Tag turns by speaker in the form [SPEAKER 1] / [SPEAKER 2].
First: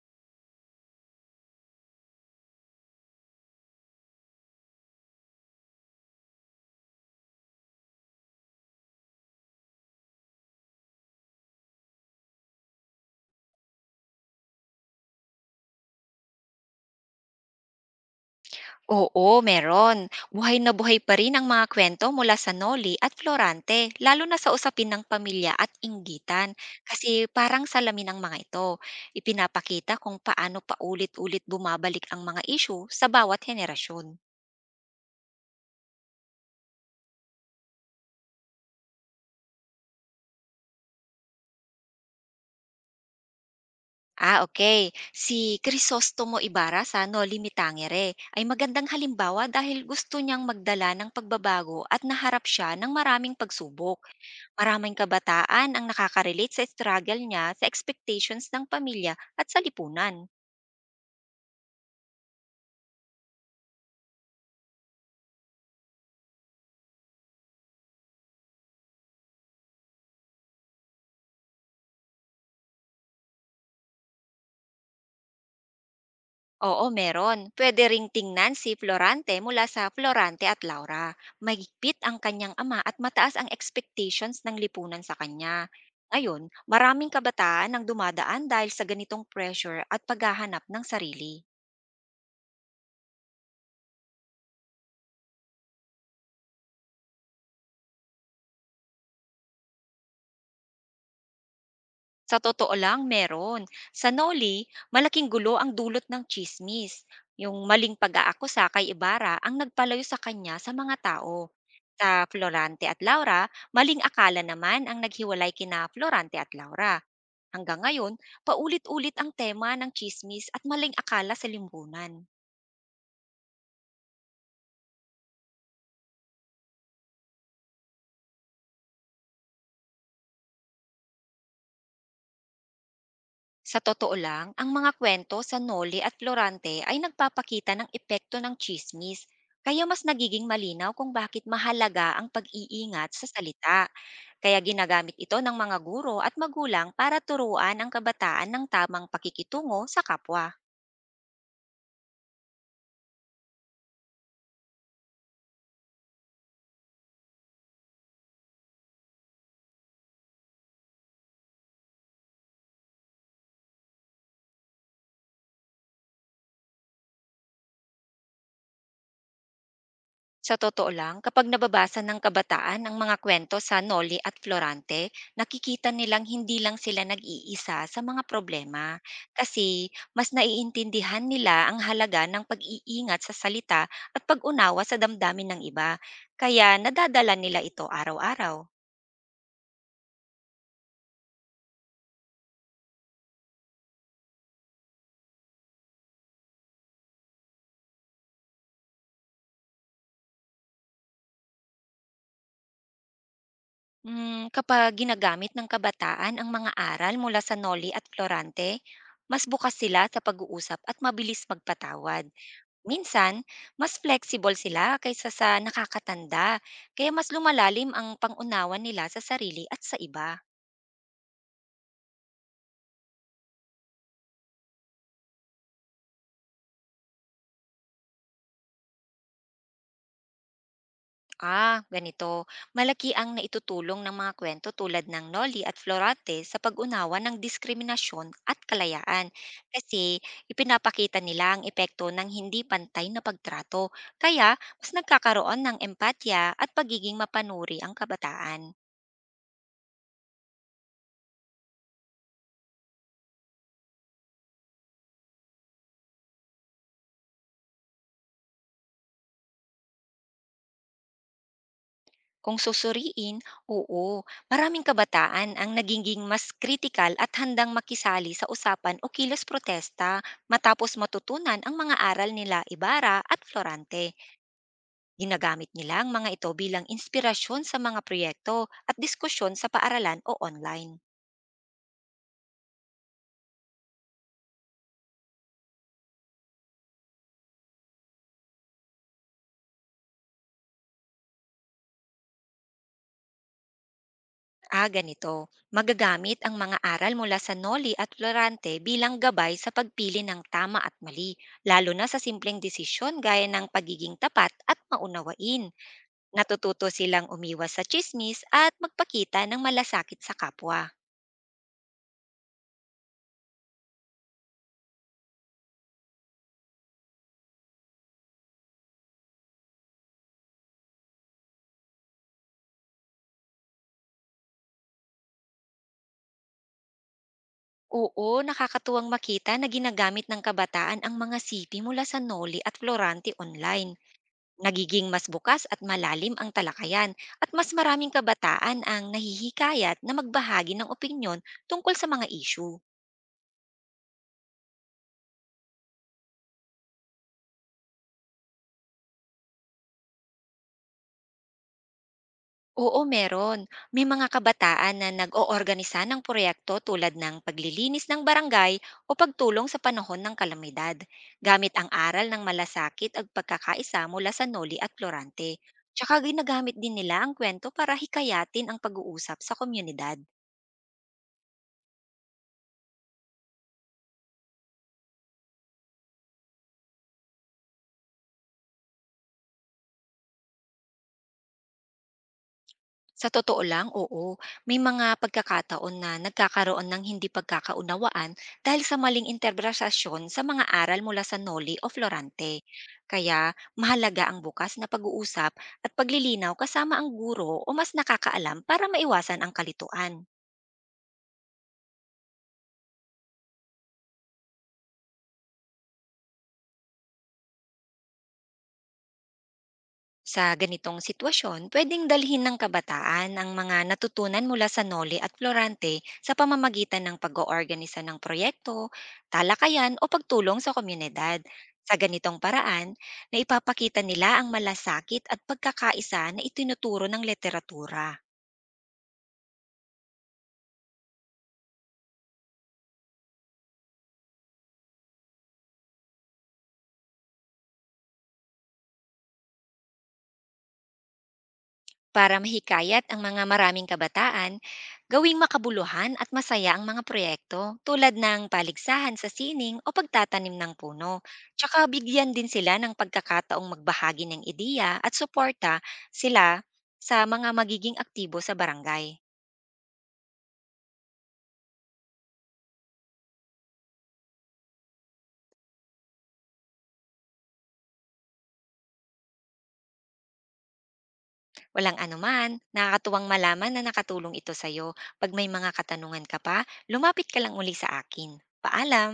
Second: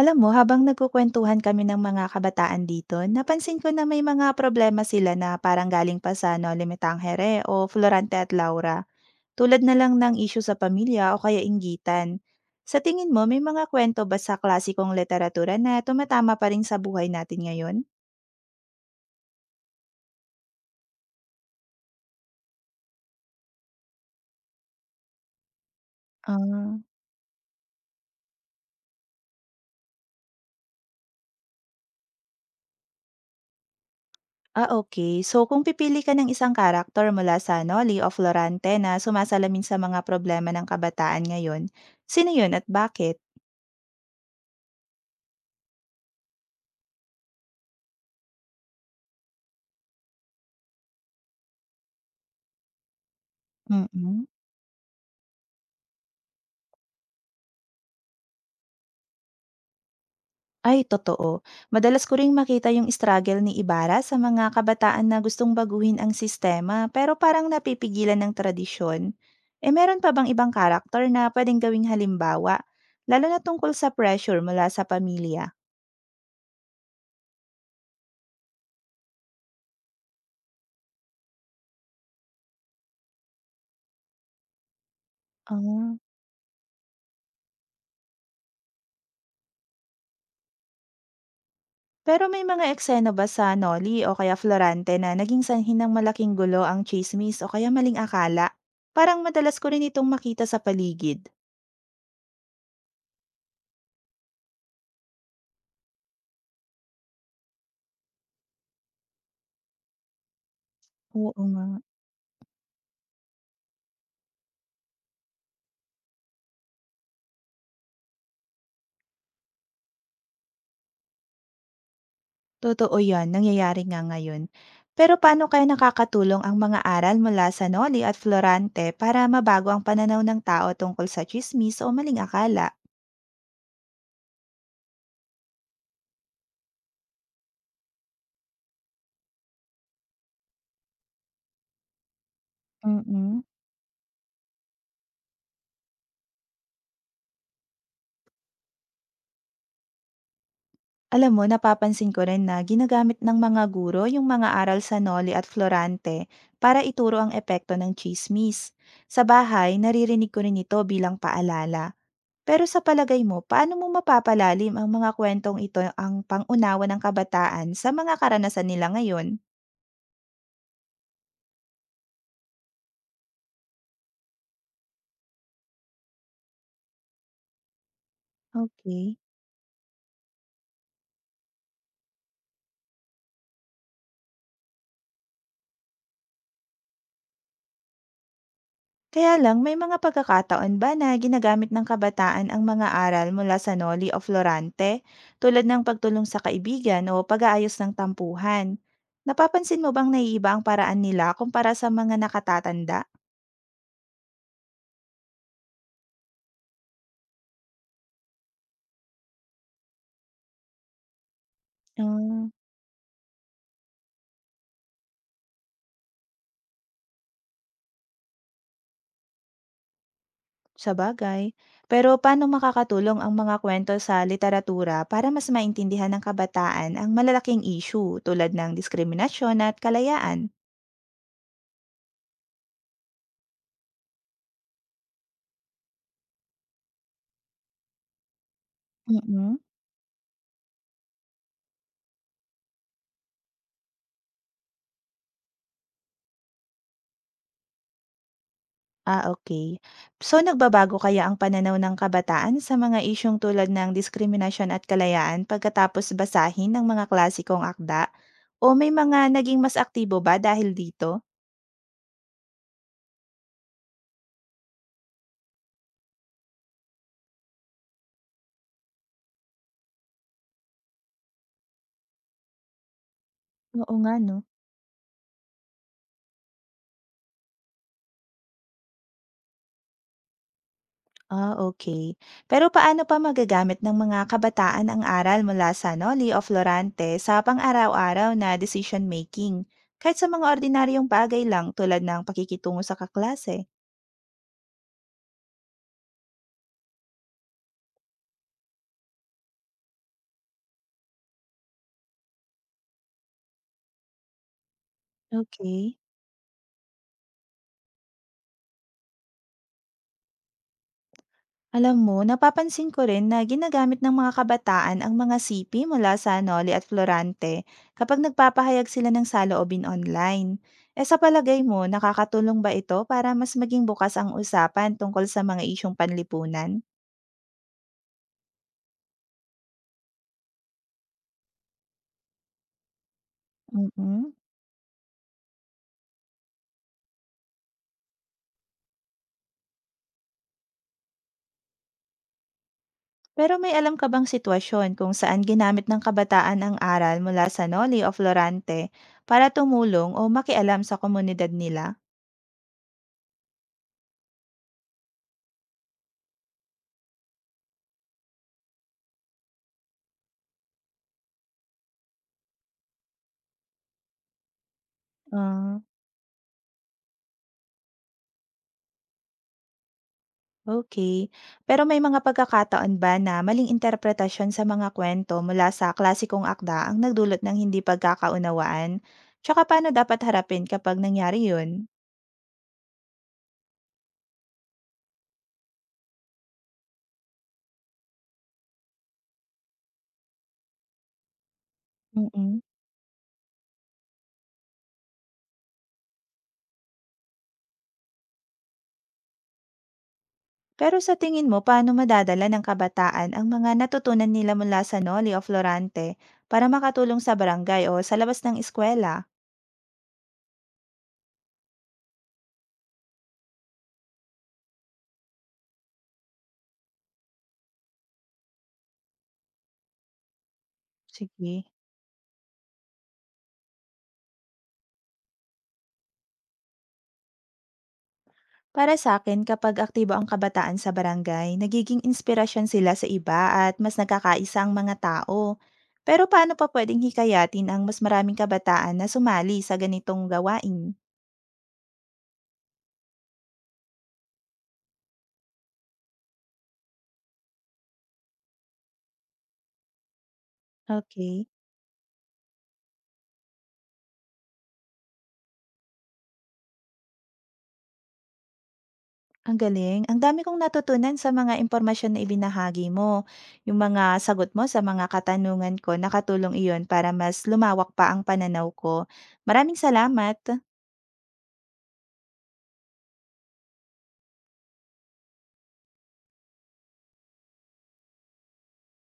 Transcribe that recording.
[SPEAKER 1] Alam mo, habang nagkukwentuhan kami ng mga kabataan dito, napansin ko na may mga problema sila na parang galing pa sa Noli Me Tangere o Florante at Laura, tulad na lang ng isyu sa pamilya o kaya inggitan. Sa tingin mo, may mga kwento ba sa klasikong literatura na tumatama pa rin sa buhay natin ngayon?
[SPEAKER 2] Oo, meron. Buhay na buhay pa rin ang mga kwento mula sa Noli at Florante, lalo na sa usapin ng pamilya at inggitan,
[SPEAKER 1] Ah,
[SPEAKER 2] kasi parang salamin ang mga ito. Ipinapakita kung paano paulit-ulit bumabalik ang mga issue sa bawat henerasyon.
[SPEAKER 1] ah, okay. So kung pipili ka ng isang karakter mula sa Noli o Florante na sumasalamin sa mga problema ng kabataan ngayon, sino yun at bakit?
[SPEAKER 2] Ah, okay. Si Crisostomo Ibarra sa Noli Me Tangere ay magandang halimbawa dahil gusto niyang magdala ng pagbabago at naharap siya ng maraming pagsubok.
[SPEAKER 1] Mm-mm.
[SPEAKER 2] Maraming kabataan ang nakakarelate sa struggle niya sa expectations ng pamilya at sa lipunan.
[SPEAKER 1] Ay totoo. Madalas ko ring makita yung struggle ni Ibarra sa mga kabataan na gustong baguhin ang sistema pero parang napipigilan ng tradisyon. Eh meron pa bang ibang karakter na pwedeng gawing halimbawa? Lalo na tungkol sa pressure mula sa pamilya.
[SPEAKER 2] Oo, meron. Pwede ring tingnan si Florante mula sa Florante at Laura. Mahigpit ang kanyang ama at mataas ang expectations ng lipunan sa kanya.
[SPEAKER 1] Ah.
[SPEAKER 2] Ngayon, maraming kabataan ang dumadaan dahil sa ganitong pressure at paghahanap ng sarili.
[SPEAKER 1] Pero may mga eksena ba sa Noli o kaya Florante na naging sanhin ng malaking gulo ang chismis o kaya maling akala? Parang madalas ko rin itong makita sa paligid.
[SPEAKER 2] Sa totoo lang, meron. Sa Noli, malaking gulo ang dulot ng tsismis. Yung maling pag-aakusa kay Ibarra ang nagpalayo sa kanya sa mga tao.
[SPEAKER 1] Oo nga.
[SPEAKER 2] Sa Florante at Laura, maling akala naman ang naghiwalay kina Florante at Laura. Hanggang ngayon, paulit-ulit ang tema ng tsismis at maling akala sa limbunan.
[SPEAKER 1] Totoo 'yan, nangyayari nga ngayon. Pero paano kaya nakakatulong ang mga aral mula sa Noli at Florante para mabago ang pananaw ng tao tungkol sa tsismis o maling akala?
[SPEAKER 2] Sa totoo lang, ang mga kwento sa Noli at Florante ay nagpapakita ng epekto ng chismis, kaya mas nagiging malinaw kung bakit mahalaga ang pag-iingat sa
[SPEAKER 1] Mm.
[SPEAKER 2] salita. Kaya ginagamit ito ng mga guro at magulang para turuan ang kabataan ng tamang pakikitungo sa kapwa.
[SPEAKER 1] Alam mo, napapansin ko rin na ginagamit ng mga guro yung mga aral sa Noli at Florante para ituro ang epekto ng tsismis. Sa bahay, naririnig ko rin ito bilang paalala. Pero sa palagay mo, paano mo mapapalalim ang mga kwentong ito ang pangunawa ng kabataan sa mga karanasan nila ngayon?
[SPEAKER 2] Sa totoo lang, kapag nababasa ng kabataan ang mga kwento sa Noli at Florante, nakikita nilang hindi lang sila nag-iisa sa mga problema,
[SPEAKER 1] Okay,
[SPEAKER 2] kasi mas naiintindihan nila ang halaga ng pag-iingat sa salita at pag-unawa sa damdamin ng iba, kaya nadadala nila ito araw-araw.
[SPEAKER 1] kaya lang may mga pagkakataon ba na ginagamit ng kabataan ang mga aral mula sa Noli o Florante, tulad ng pagtulong sa kaibigan o pag-aayos ng tampuhan? Napapansin mo bang naiiba ang paraan nila kumpara sa mga nakatatanda?
[SPEAKER 2] Mm, kapag ginagamit ng kabataan ang mga aral mula sa Noli at Florante, mas bukas sila sa pag-uusap at mabilis magpatawad.
[SPEAKER 1] Mm.
[SPEAKER 2] Minsan, mas flexible sila kaysa sa nakakatanda, kaya mas lumalalim ang pang nila sa sarili at sa iba.
[SPEAKER 1] Sa bagay. Pero paano makakatulong ang mga kwento sa literatura para mas maintindihan ng kabataan ang malalaking issue tulad ng diskriminasyon at kalayaan?
[SPEAKER 2] Ah, ganito. Malaki ang naitutulong ng mga kwento tulad ng Noli at Florate sa pag-unawa ng diskriminasyon at kalayaan,
[SPEAKER 1] Mm.
[SPEAKER 2] kasi ipinapakita nila ang epekto ng hindi pantay na pagtrato. Kaya, mas nagkakaroon ng empatya at pagiging mapanuri ang kabataan.
[SPEAKER 1] Ah, okay. So, nagbabago kaya ang pananaw ng kabataan sa mga isyung tulad ng diskriminasyon at kalayaan pagkatapos basahin ng mga klasikong akda? O may mga naging mas aktibo ba dahil dito?
[SPEAKER 2] Kung susuriin, oo, maraming kabataan ang nagiging mas kritikal at handang makisali sa usapan o kilos protesta matapos matutunan ang mga aral nila Ibarra at
[SPEAKER 1] Oo
[SPEAKER 2] Florante.
[SPEAKER 1] nga 'no.
[SPEAKER 2] Ginagamit nila ang mga ito bilang inspirasyon sa mga proyekto at diskusyon sa paaralan o online.
[SPEAKER 1] Ah, okay. Pero paano pa magagamit ng mga kabataan ang aral mula sa Noli o Florante sa pang-araw-araw na decision-making? Kahit sa mga ordinaryong bagay lang tulad ng pakikitungo sa kaklase?
[SPEAKER 2] Ah, ganito. Magagamit ang mga aral mula sa Noli at Florante bilang gabay sa pagpili ng tama at mali, lalo na sa simpleng desisyon gaya ng pagiging tapat at maunawain.
[SPEAKER 1] Okay.
[SPEAKER 2] Natututo silang umiwas sa chismis at magpakita ng malasakit sa kapwa.
[SPEAKER 1] Alam mo, napapansin ko rin na ginagamit ng mga kabataan ang mga sipi mula sa Noli at Florante kapag nagpapahayag sila ng saloobin online. E sa palagay mo, nakakatulong ba ito para mas maging bukas ang usapan tungkol sa mga isyong panlipunan?
[SPEAKER 2] Oo, nakakatuwang makita na ginagamit ng kabataan ang mga sipi mula sa Noli at Florante online.
[SPEAKER 1] Mm.
[SPEAKER 2] Nagiging mas bukas at malalim ang talakayan at mas maraming kabataan ang nahihikayat na magbahagi ng opinyon tungkol sa mga issue.
[SPEAKER 1] Pero may alam ka bang sitwasyon kung saan ginamit ng kabataan ang aral mula sa Noli o Florante para tumulong o makialam sa komunidad nila?
[SPEAKER 2] Oo, meron. May mga kabataan na nag-oorganisa ng proyekto tulad ng paglilinis ng barangay o pagtulong sa panahon ng kalamidad, gamit ang aral ng malasakit at pagkakaisa mula sa Noli at Florante.
[SPEAKER 1] Ah.
[SPEAKER 2] Tsaka ginagamit din nila ang kwento para hikayatin ang pag-uusap sa komunidad.
[SPEAKER 1] Okay. Pero may mga pagkakataon ba na maling interpretasyon sa mga kwento, mula sa klasikong akda ang nagdulot ng hindi pagkakaunawaan? Tsaka paano dapat harapin kapag nangyari yun?
[SPEAKER 2] Sa totoo lang, oo. May mga pagkakataon na nagkakaroon ng hindi pagkakaunawaan dahil sa maling interpretasyon sa mga aral mula sa Noli o Florante.
[SPEAKER 1] Mm.
[SPEAKER 2] Kaya mahalaga ang bukas na pag-uusap at paglilinaw kasama ang guro o mas nakakaalam para maiwasan ang kalituan.
[SPEAKER 1] Pero sa tingin mo paano madadala ng kabataan ang mga natutunan nila mula sa Noli o Florante para makatulong sa barangay o sa labas ng eskuwela?
[SPEAKER 2] Sa ganitong sitwasyon, pwedeng dalhin ng kabataan ang mga natutunan mula sa Noli at Florante sa pamamagitan ng pag-oorganisa ng proyekto, talakayan o pagtulong sa komunidad.
[SPEAKER 1] Sige.
[SPEAKER 2] Sa ganitong paraan, na ipapakita nila ang malasakit at pagkakaisa na itinuturo ng literatura.
[SPEAKER 1] Para sa akin, kapag aktibo ang kabataan sa barangay, nagiging inspirasyon sila sa iba at mas nagkakaisa ang mga tao. Pero paano pa pwedeng hikayatin ang mas maraming kabataan na sumali sa ganitong gawain?
[SPEAKER 2] Para mahikayat ang mga maraming kabataan, gawing makabuluhan at masaya ang mga proyekto tulad ng paligsahan sa sining o pagtatanim ng puno.
[SPEAKER 1] Okay,
[SPEAKER 2] Tsaka bigyan din sila ng pagkakataong magbahagi ng ideya at suporta sila sa mga magiging aktibo sa barangay.
[SPEAKER 1] ang galing. Ang dami kong natutunan sa mga impormasyon na ibinahagi mo. Yung mga sagot mo sa mga katanungan ko, nakatulong iyon para mas lumawak pa ang pananaw ko. Maraming salamat.
[SPEAKER 2] Walang anuman, nakakatuwang malaman na nakatulong ito sa'yo. Pag may mga katanungan ka pa, lumapit ka lang uli sa akin. Paalam!